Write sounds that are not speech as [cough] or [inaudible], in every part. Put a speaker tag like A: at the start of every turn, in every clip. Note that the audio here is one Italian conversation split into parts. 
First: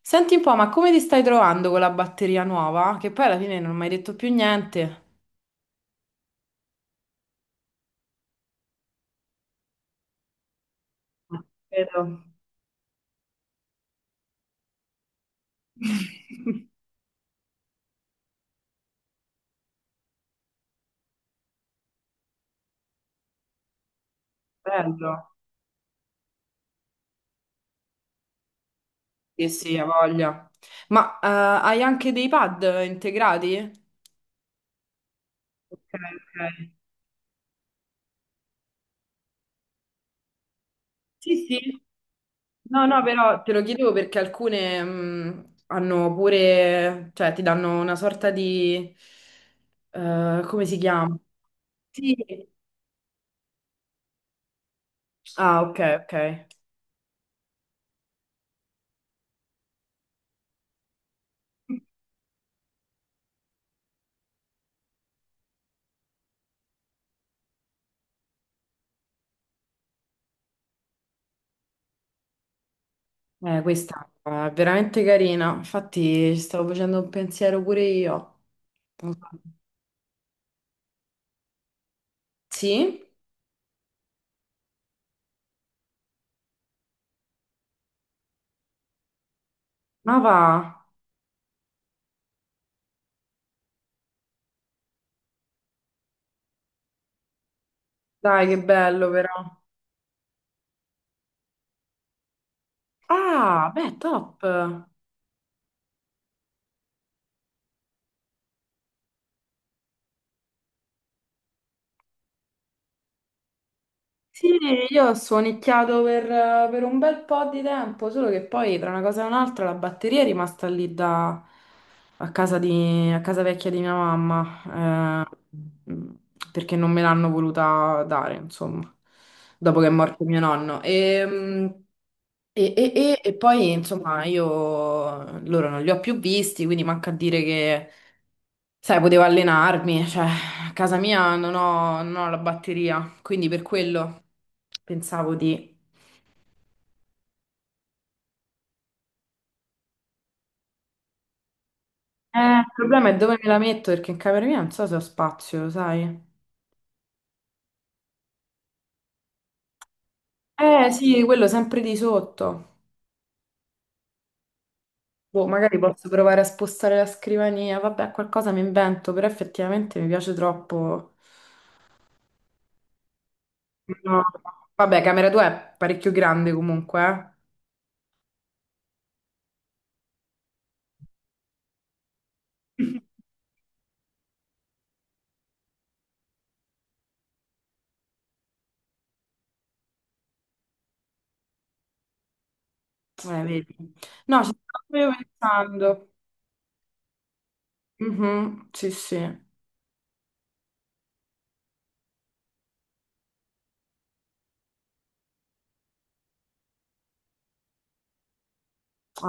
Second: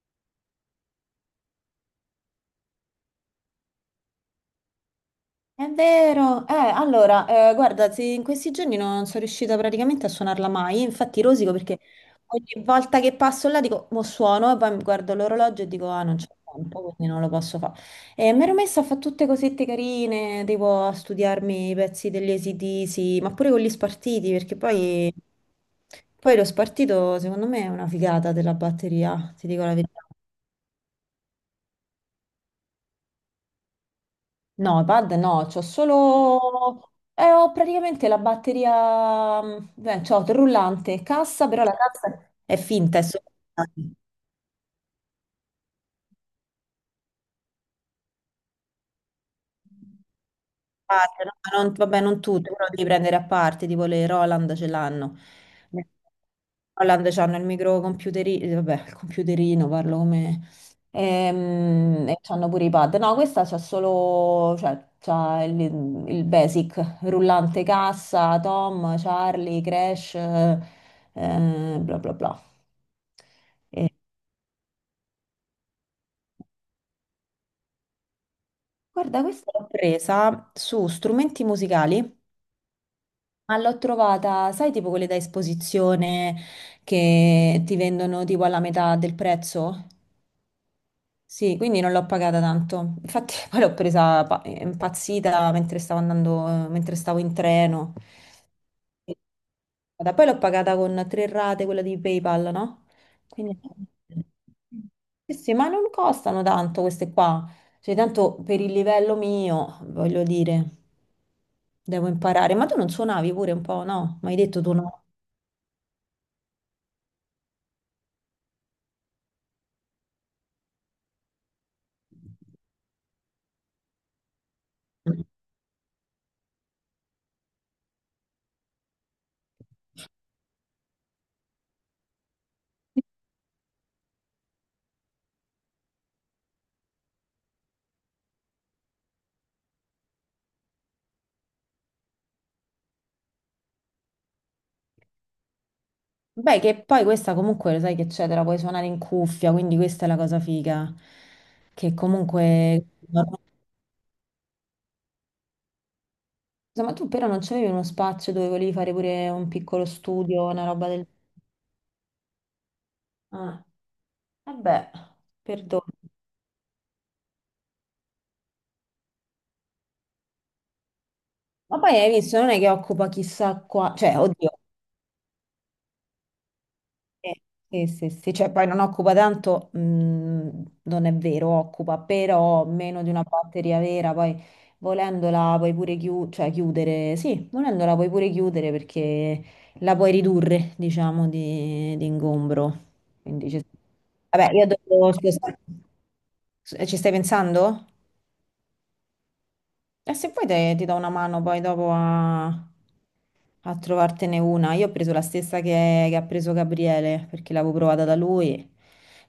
A: Senti un po', ma come ti stai trovando con la batteria nuova? Che poi alla fine non mi hai detto più niente.
B: È vero, allora, guarda, sì, in questi giorni non sono riuscita praticamente a suonarla mai, infatti rosico perché
A: Vero.
B: ogni volta che passo là dico, mo suono e poi mi guardo l'orologio e dico, ah, non c'è
A: [laughs]
B: tempo, quindi non lo posso fare. E mi ero messa a fare tutte cosette carine, tipo a studiarmi i pezzi degli ac ma pure con gli spartiti, perché poi,
A: Bello.
B: poi lo spartito secondo me è una figata della batteria, ti
A: Sì,
B: dico la
A: sì, ha
B: verità.
A: voglia. Ma hai anche dei pad integrati?
B: No, pad no, c'ho
A: Ok, ok.
B: solo... ho praticamente la batteria... beh, c'ho il rullante,
A: Sì,
B: cassa, però la
A: sì.
B: cassa è
A: No,
B: finta, è
A: no,
B: solo...
A: però te lo chiedevo perché alcune hanno pure, cioè ti danno una sorta di... come si chiama?
B: parte, no? Ma vabbè,
A: Sì.
B: non tutte, però devi prendere a parte, tipo le Roland ce l'hanno.
A: Ah, ok,
B: Le
A: ok.
B: Roland c'hanno il microcomputerino, vabbè, il computerino, parlo come... e c'hanno pure i pad. No, questa c'ha solo, cioè, il basic, rullante cassa, Tom, Charlie, Crash, bla bla bla. Eh,
A: Questa è veramente carina, infatti ci stavo facendo un pensiero pure io. Non
B: guarda,
A: so.
B: questa l'ho presa su strumenti musicali.
A: Sì?
B: Ma l'ho trovata, sai, tipo quelle da esposizione che ti vendono tipo alla metà del prezzo?
A: Ma va,
B: Sì, quindi non l'ho pagata tanto. Infatti, [laughs] poi l'ho presa impazzita mentre stavo andando, mentre stavo in treno.
A: dai che bello
B: Sì,
A: però.
B: poi l'ho pagata con tre rate, quella di PayPal, no? Quindi...
A: Ah, beh, top.
B: Sì, ma non costano tanto queste qua. Cioè, tanto per il livello mio, voglio dire, devo imparare. Ma tu non suonavi pure un po', no? Mi hai
A: Sì,
B: detto tu no.
A: io ho suonicchiato per un bel po' di tempo, solo che poi tra una cosa e un'altra la batteria è rimasta lì da, a casa a casa vecchia di mia mamma, mm, perché non me l'hanno voluta dare, insomma, dopo che è morto mio nonno. E poi, insomma, io loro non li ho più visti, quindi manca a dire che, sai, potevo allenarmi, [laughs] cioè, a casa mia non ho la batteria, quindi per quello pensavo di...
B: Beh, che poi questa comunque lo sai che c'è, te la puoi suonare in cuffia, quindi questa è la cosa figa. Che
A: Il
B: comunque...
A: problema è
B: Ma
A: dove me la metto, perché in camera mia non so se ho spazio, lo sai?
B: tu però non c'avevi uno spazio dove volevi fare pure un piccolo studio, una roba
A: Eh
B: del...
A: sì, quello sempre di sotto.
B: Ah, vabbè,
A: Boh, magari
B: perdono.
A: posso provare a spostare la scrivania, vabbè, qualcosa mi invento, però effettivamente mi piace troppo.
B: Ma poi hai visto, non è che occupa chissà qua... Cioè,
A: No.
B: oddio,
A: Vabbè, camera tua è parecchio grande
B: eh,
A: comunque,
B: sì, cioè poi non occupa tanto, non è vero, occupa però
A: eh? [laughs]
B: meno di una batteria vera, poi volendola puoi pure cioè, chiudere, sì, volendola puoi pure chiudere perché la puoi ridurre, diciamo, di ingombro. Quindi,
A: Vedi. No, ci
B: vabbè, io
A: stavo proprio
B: dopo, scusa,
A: pensando.
B: ci stai pensando?
A: Mhm, sì, sì.
B: E se poi ti do una mano poi dopo a trovartene una. Io ho preso la stessa che ha preso Gabriele perché l'avevo provata da lui.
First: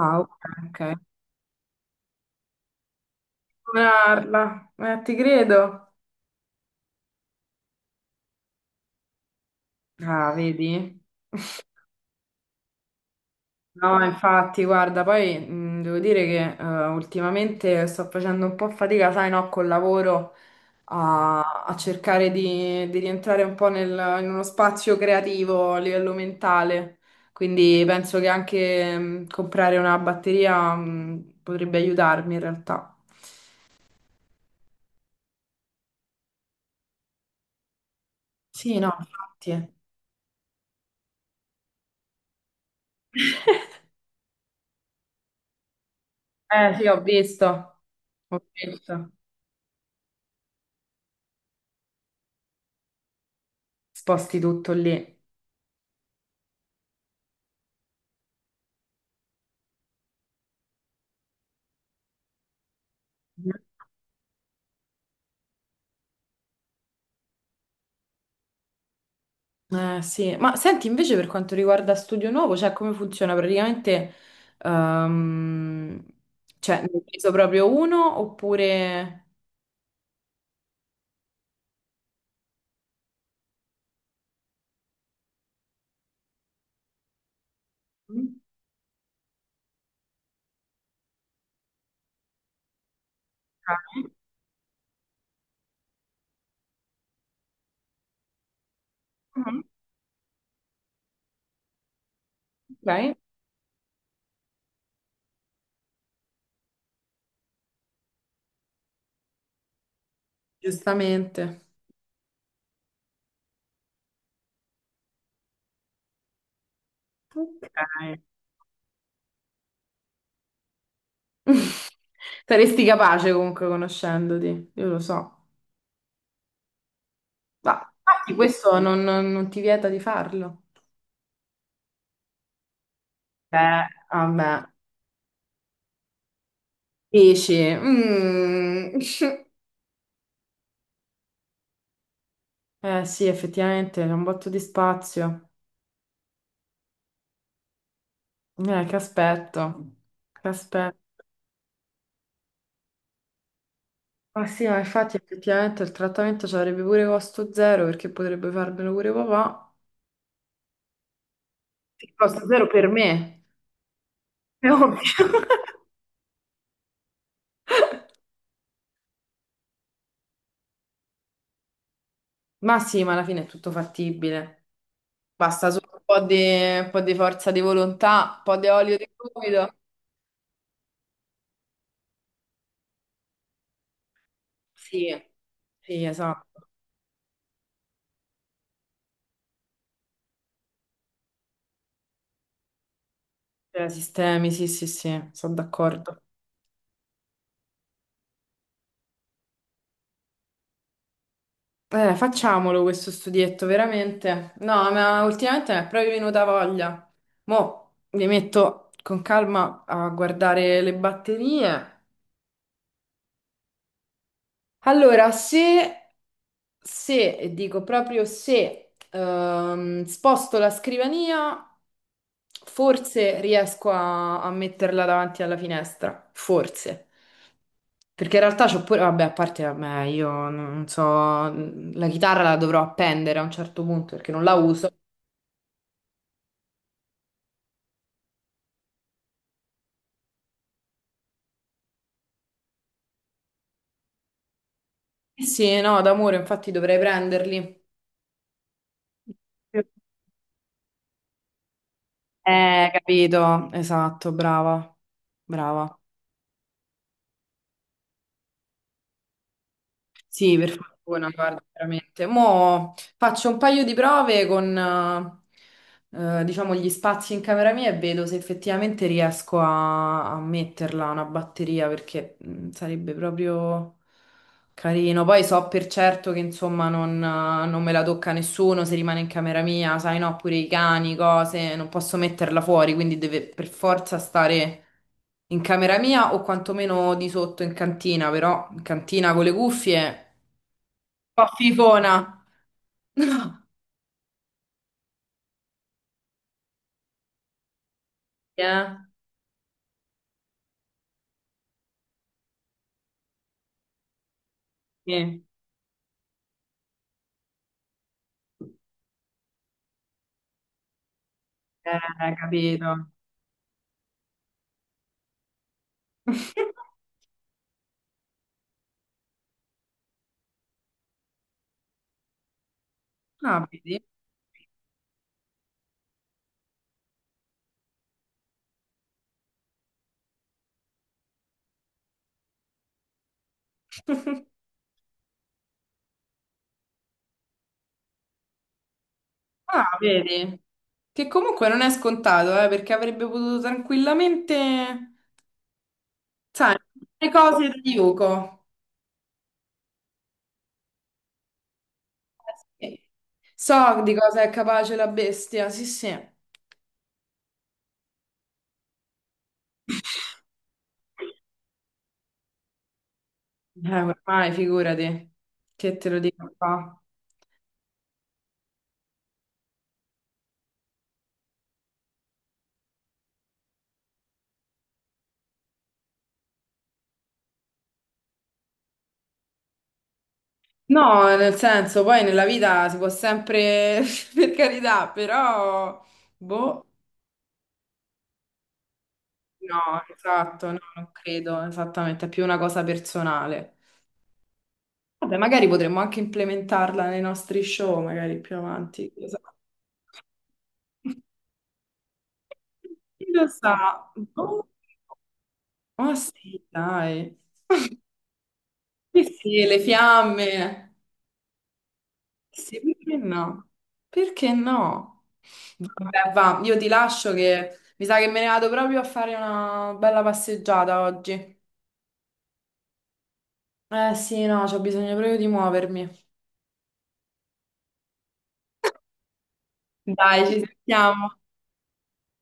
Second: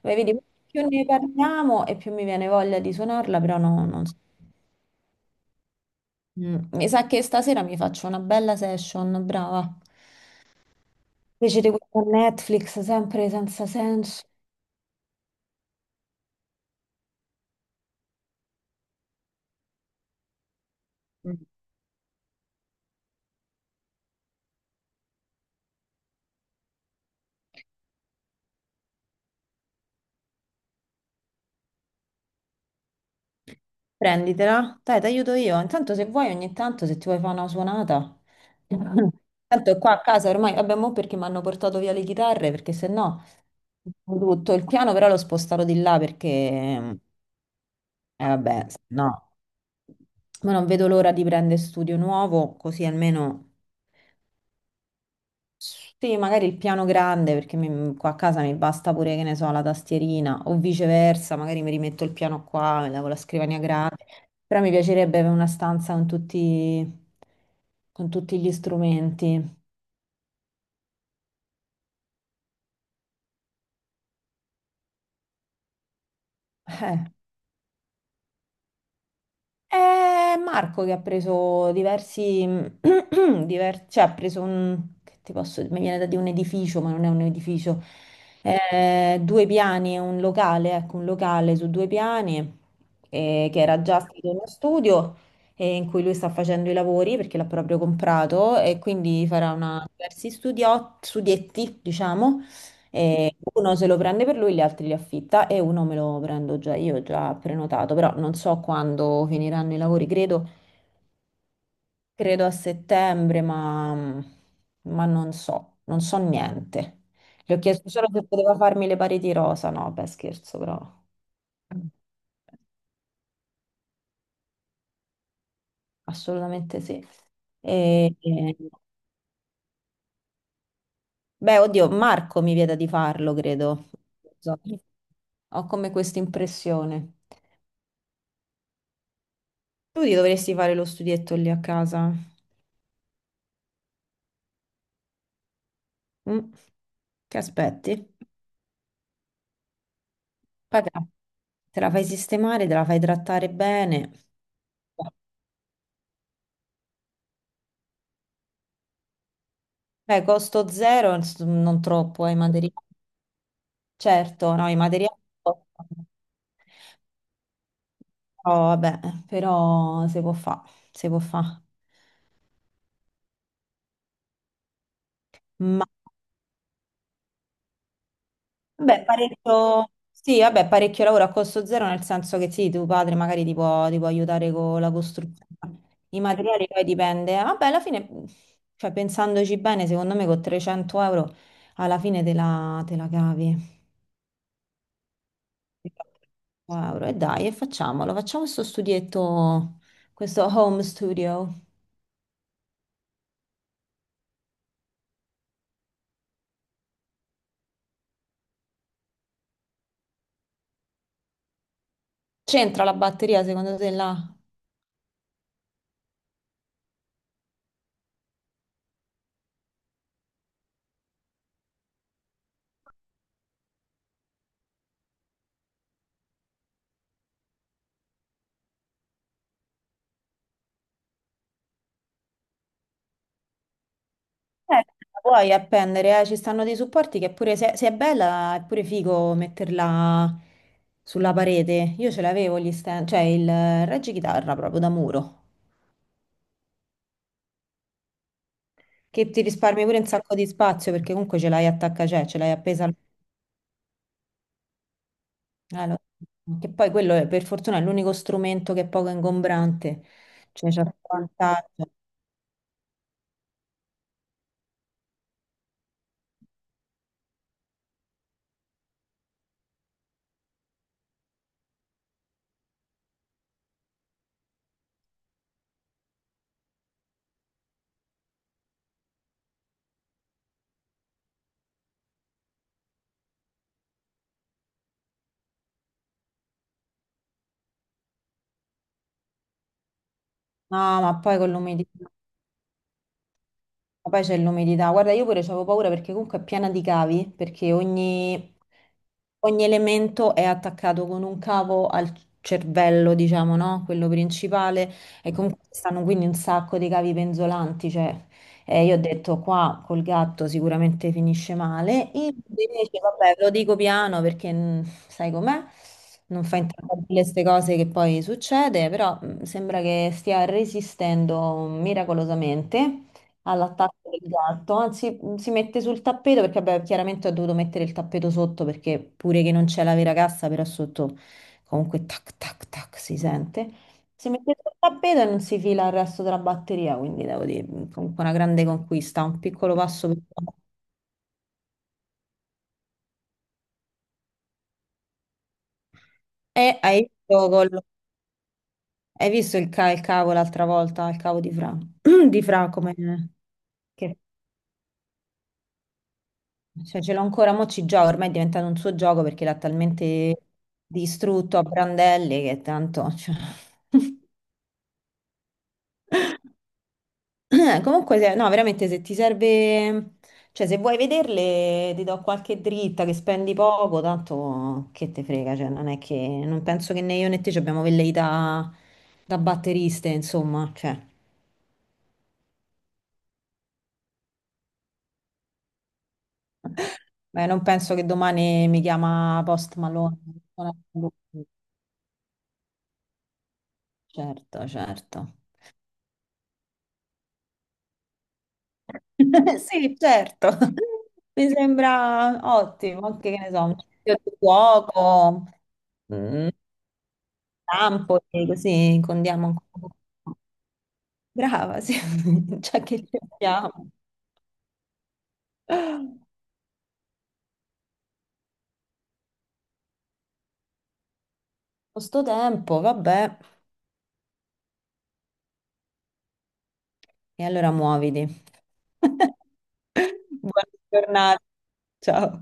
B: Poi
A: ok,
B: vedi,
A: ok.
B: più ne parliamo e più mi viene voglia di suonarla, però no, non so.
A: Comprarla. Ti credo.
B: Mi sa che stasera mi faccio una bella session, brava.
A: Ah, vedi?
B: Invece di questa Netflix sempre senza
A: No,
B: senso.
A: infatti, guarda, poi devo dire che ultimamente sto facendo un po' fatica, sai, no, col lavoro a cercare di rientrare un po' in uno spazio creativo a livello mentale. Quindi penso che anche comprare una batteria potrebbe aiutarmi in realtà.
B: Prenditela, dai, ti aiuto io. Intanto se vuoi ogni tanto, se ti vuoi fare una suonata.
A: Sì, no,
B: [laughs]
A: infatti.
B: Tanto qua a casa ormai, vabbè, mo perché mi hanno portato via le chitarre, perché se no, tutto il piano però l'ho spostato di là perché,
A: Eh sì, ho visto, ho
B: vabbè, no.
A: visto.
B: Ma non vedo l'ora di prendere studio nuovo, così almeno...
A: Sposti tutto lì.
B: Sì, magari il piano grande perché qua a casa mi basta pure, che ne so, la tastierina o viceversa, magari mi rimetto il piano qua, mi lavo la scrivania grande, però mi piacerebbe avere una stanza con tutti gli strumenti.
A: Sì, ma senti invece per quanto riguarda Studio Nuovo, cioè come funziona praticamente? ehm, cioè, ne hai
B: Eh.
A: preso proprio uno oppure...
B: È Marco che ha preso diversi, [clears throat] cioè ha preso un, che ti posso, mi viene da dire un edificio, ma non è un edificio,
A: Mm.
B: eh, due piani, è un locale, ecco, un locale su due piani, che era già
A: Ok.
B: stato uno studio, in cui lui sta facendo i lavori perché l'ha proprio comprato e quindi farà
A: Mhm.
B: una, diversi studietti, diciamo,
A: Ok.
B: e uno se lo prende per lui, gli altri li affitta e uno me lo prendo già io, già prenotato, però non so quando finiranno i lavori, credo,
A: Giustamente.
B: credo a settembre, ma non so, non so niente. Le ho
A: Ok.
B: chiesto solo se poteva farmi le pareti rosa, no, beh scherzo, però
A: [laughs] Saresti capace comunque conoscendoti, io lo so.
B: assolutamente sì.
A: Ma
B: E,
A: infatti
B: e-
A: questo non ti vieta di farlo.
B: beh, oddio, Marco mi vieta di farlo,
A: Beh,
B: credo. Non
A: vabbè.
B: so. Ho come questa impressione.
A: Dici, mm. [laughs]
B: Tu ti dovresti fare lo studietto lì a casa?
A: Eh sì, effettivamente c'è un botto di spazio.
B: Mm. Che aspetti?
A: Che aspetto, che
B: Poi
A: aspetto.
B: te la fai sistemare, te la fai trattare bene.
A: Ma sì, ma infatti effettivamente il trattamento ci avrebbe pure costo zero perché potrebbe farmelo pure papà.
B: Beh, costo zero, non
A: Che
B: troppo, ai
A: costo zero
B: materiali.
A: per me,
B: Certo,
A: è
B: no, i
A: ovvio.
B: materiali
A: [laughs]
B: costano. Però, vabbè, però si può fare, si può fare.
A: Ma sì, ma alla fine è tutto fattibile. Basta solo un po' di forza di volontà, un po' di olio
B: Beh,
A: di gomito.
B: parecchio, sì, vabbè, parecchio lavoro a costo zero, nel senso che sì, tuo padre magari ti può aiutare con la
A: Sì,
B: costruzione.
A: sì,
B: I materiali
A: esatto.
B: poi dipende. Vabbè, alla fine, cioè, pensandoci bene, secondo me con 300 euro alla fine te la cavi.
A: Cioè, sistemi, sì, sì, sì, sono
B: 300
A: d'accordo.
B: euro. E dai, e facciamolo, facciamo questo studietto, questo home studio.
A: Facciamolo questo studietto, veramente. No, ma ultimamente mi è proprio venuta voglia. Mo' mi metto con calma a guardare le batterie.
B: C'entra la batteria secondo te là?
A: Allora, se, se, e dico proprio se, sposto la scrivania, forse riesco a metterla davanti alla finestra. Forse. Perché in realtà c'ho pure, vabbè, a parte, vabbè, io non so, la chitarra la dovrò appendere a un certo punto perché non la uso.
B: La puoi appendere, ci stanno dei supporti che pure se è bella è pure figo metterla sulla parete. Io ce l'avevo gli stand, cioè il reggichitarra proprio da muro,
A: Eh sì, no, d'amore, infatti dovrei prenderli.
B: che ti risparmi pure un sacco di spazio perché comunque ce l'hai attacca, cioè ce l'hai appesa
A: Capito, esatto, brava,
B: eh,
A: brava.
B: lo- che poi quello per fortuna è l'unico strumento che è poco ingombrante,
A: Sì,
B: cioè
A: per
B: c'è il
A: fortuna, guarda,
B: vantaggio.
A: veramente. Mo' faccio un paio di prove con, diciamo, gli spazi in camera mia e vedo se effettivamente riesco a metterla una batteria perché mm, sarebbe proprio... Carino, poi so per certo che insomma non me la tocca nessuno se rimane in camera mia, sai no, pure i cani, cose, non posso metterla fuori, quindi deve per forza stare in camera mia o quantomeno di sotto in cantina, però in cantina con le cuffie,
B: No, ma poi
A: un
B: con
A: po'
B: l'umidità.
A: fifona. [laughs]
B: Ma poi c'è l'umidità. Guarda, io pure avevo paura perché comunque è piena di cavi, perché
A: Eh,
B: ogni elemento è attaccato con un cavo al cervello, diciamo, no? Quello principale. E
A: sì.
B: comunque ci stanno quindi un sacco di cavi penzolanti, cioè, io ho detto qua col gatto sicuramente finisce male. Invece,
A: Capito.
B: vabbè, lo dico piano perché sai com'è, non fa
A: [laughs]
B: intravedere queste cose che poi succede, però sembra che stia resistendo miracolosamente
A: Ah, vedi?
B: all'attacco del gatto, anzi si mette sul tappeto perché vabbè, chiaramente ho dovuto mettere il tappeto sotto perché pure che non c'è la vera cassa, però sotto comunque tac tac tac si sente. Si mette
A: [laughs]
B: sul tappeto e non si fila il resto della batteria, quindi devo dire comunque una grande conquista, un piccolo
A: Ah,
B: passo per...
A: vedi? Che comunque non è scontato, perché avrebbe potuto tranquillamente...
B: E
A: Sai,
B: hai
A: le
B: visto,
A: cose da Yuko.
B: hai visto il, il cavo l'altra volta, il cavo di Fra, [clears throat] di Fra come...
A: Sì. So di
B: Che
A: cosa è capace la bestia, sì, sì.
B: cioè, ce l'ho ancora, mo ci gioco, ormai è diventato un suo gioco perché l'ha talmente distrutto a brandelli che tanto... cioè.
A: Ormai figurati, che te lo dico qua.
B: [laughs] Comunque, no, veramente se ti serve... Cioè, se vuoi vederle, ti do qualche dritta che spendi poco, tanto che te frega, cioè, non è che... Non penso che né io né te ci abbiamo velleità da batteriste, insomma, cioè...
A: No, nel senso, poi nella vita si può sempre, [laughs] per carità, però, boh,
B: [laughs] Beh, non penso che domani mi chiama Post
A: no,
B: Malone.
A: esatto, no, non credo, esattamente, è più una cosa personale.
B: Certo, certo.
A: Vabbè, magari potremmo anche implementarla nei nostri show, magari più avanti, chi lo sa.
B: [laughs] Sì, certo,
A: [laughs]
B: mi sembra ottimo,
A: Chi
B: anche che
A: lo
B: ne so,
A: sa?
B: un sito di
A: Boh.
B: fuoco,
A: Ah
B: un
A: sì, dai.
B: campo, e così
A: Sì,
B: condiamo un
A: sì, le
B: po'.
A: fiamme.
B: Brava, sì, [laughs]
A: Sì,
B: già che
A: perché
B: ci
A: no?
B: siamo.
A: Perché no?
B: Con
A: Vabbè, va, io ti lascio che mi sa che me ne vado proprio a fare una bella passeggiata oggi.
B: sto tempo, vabbè,
A: Eh sì, no, c'ho bisogno proprio di muovermi.
B: e allora muoviti. [laughs]
A: Dai, ci
B: Buona
A: sentiamo.
B: giornata, ciao.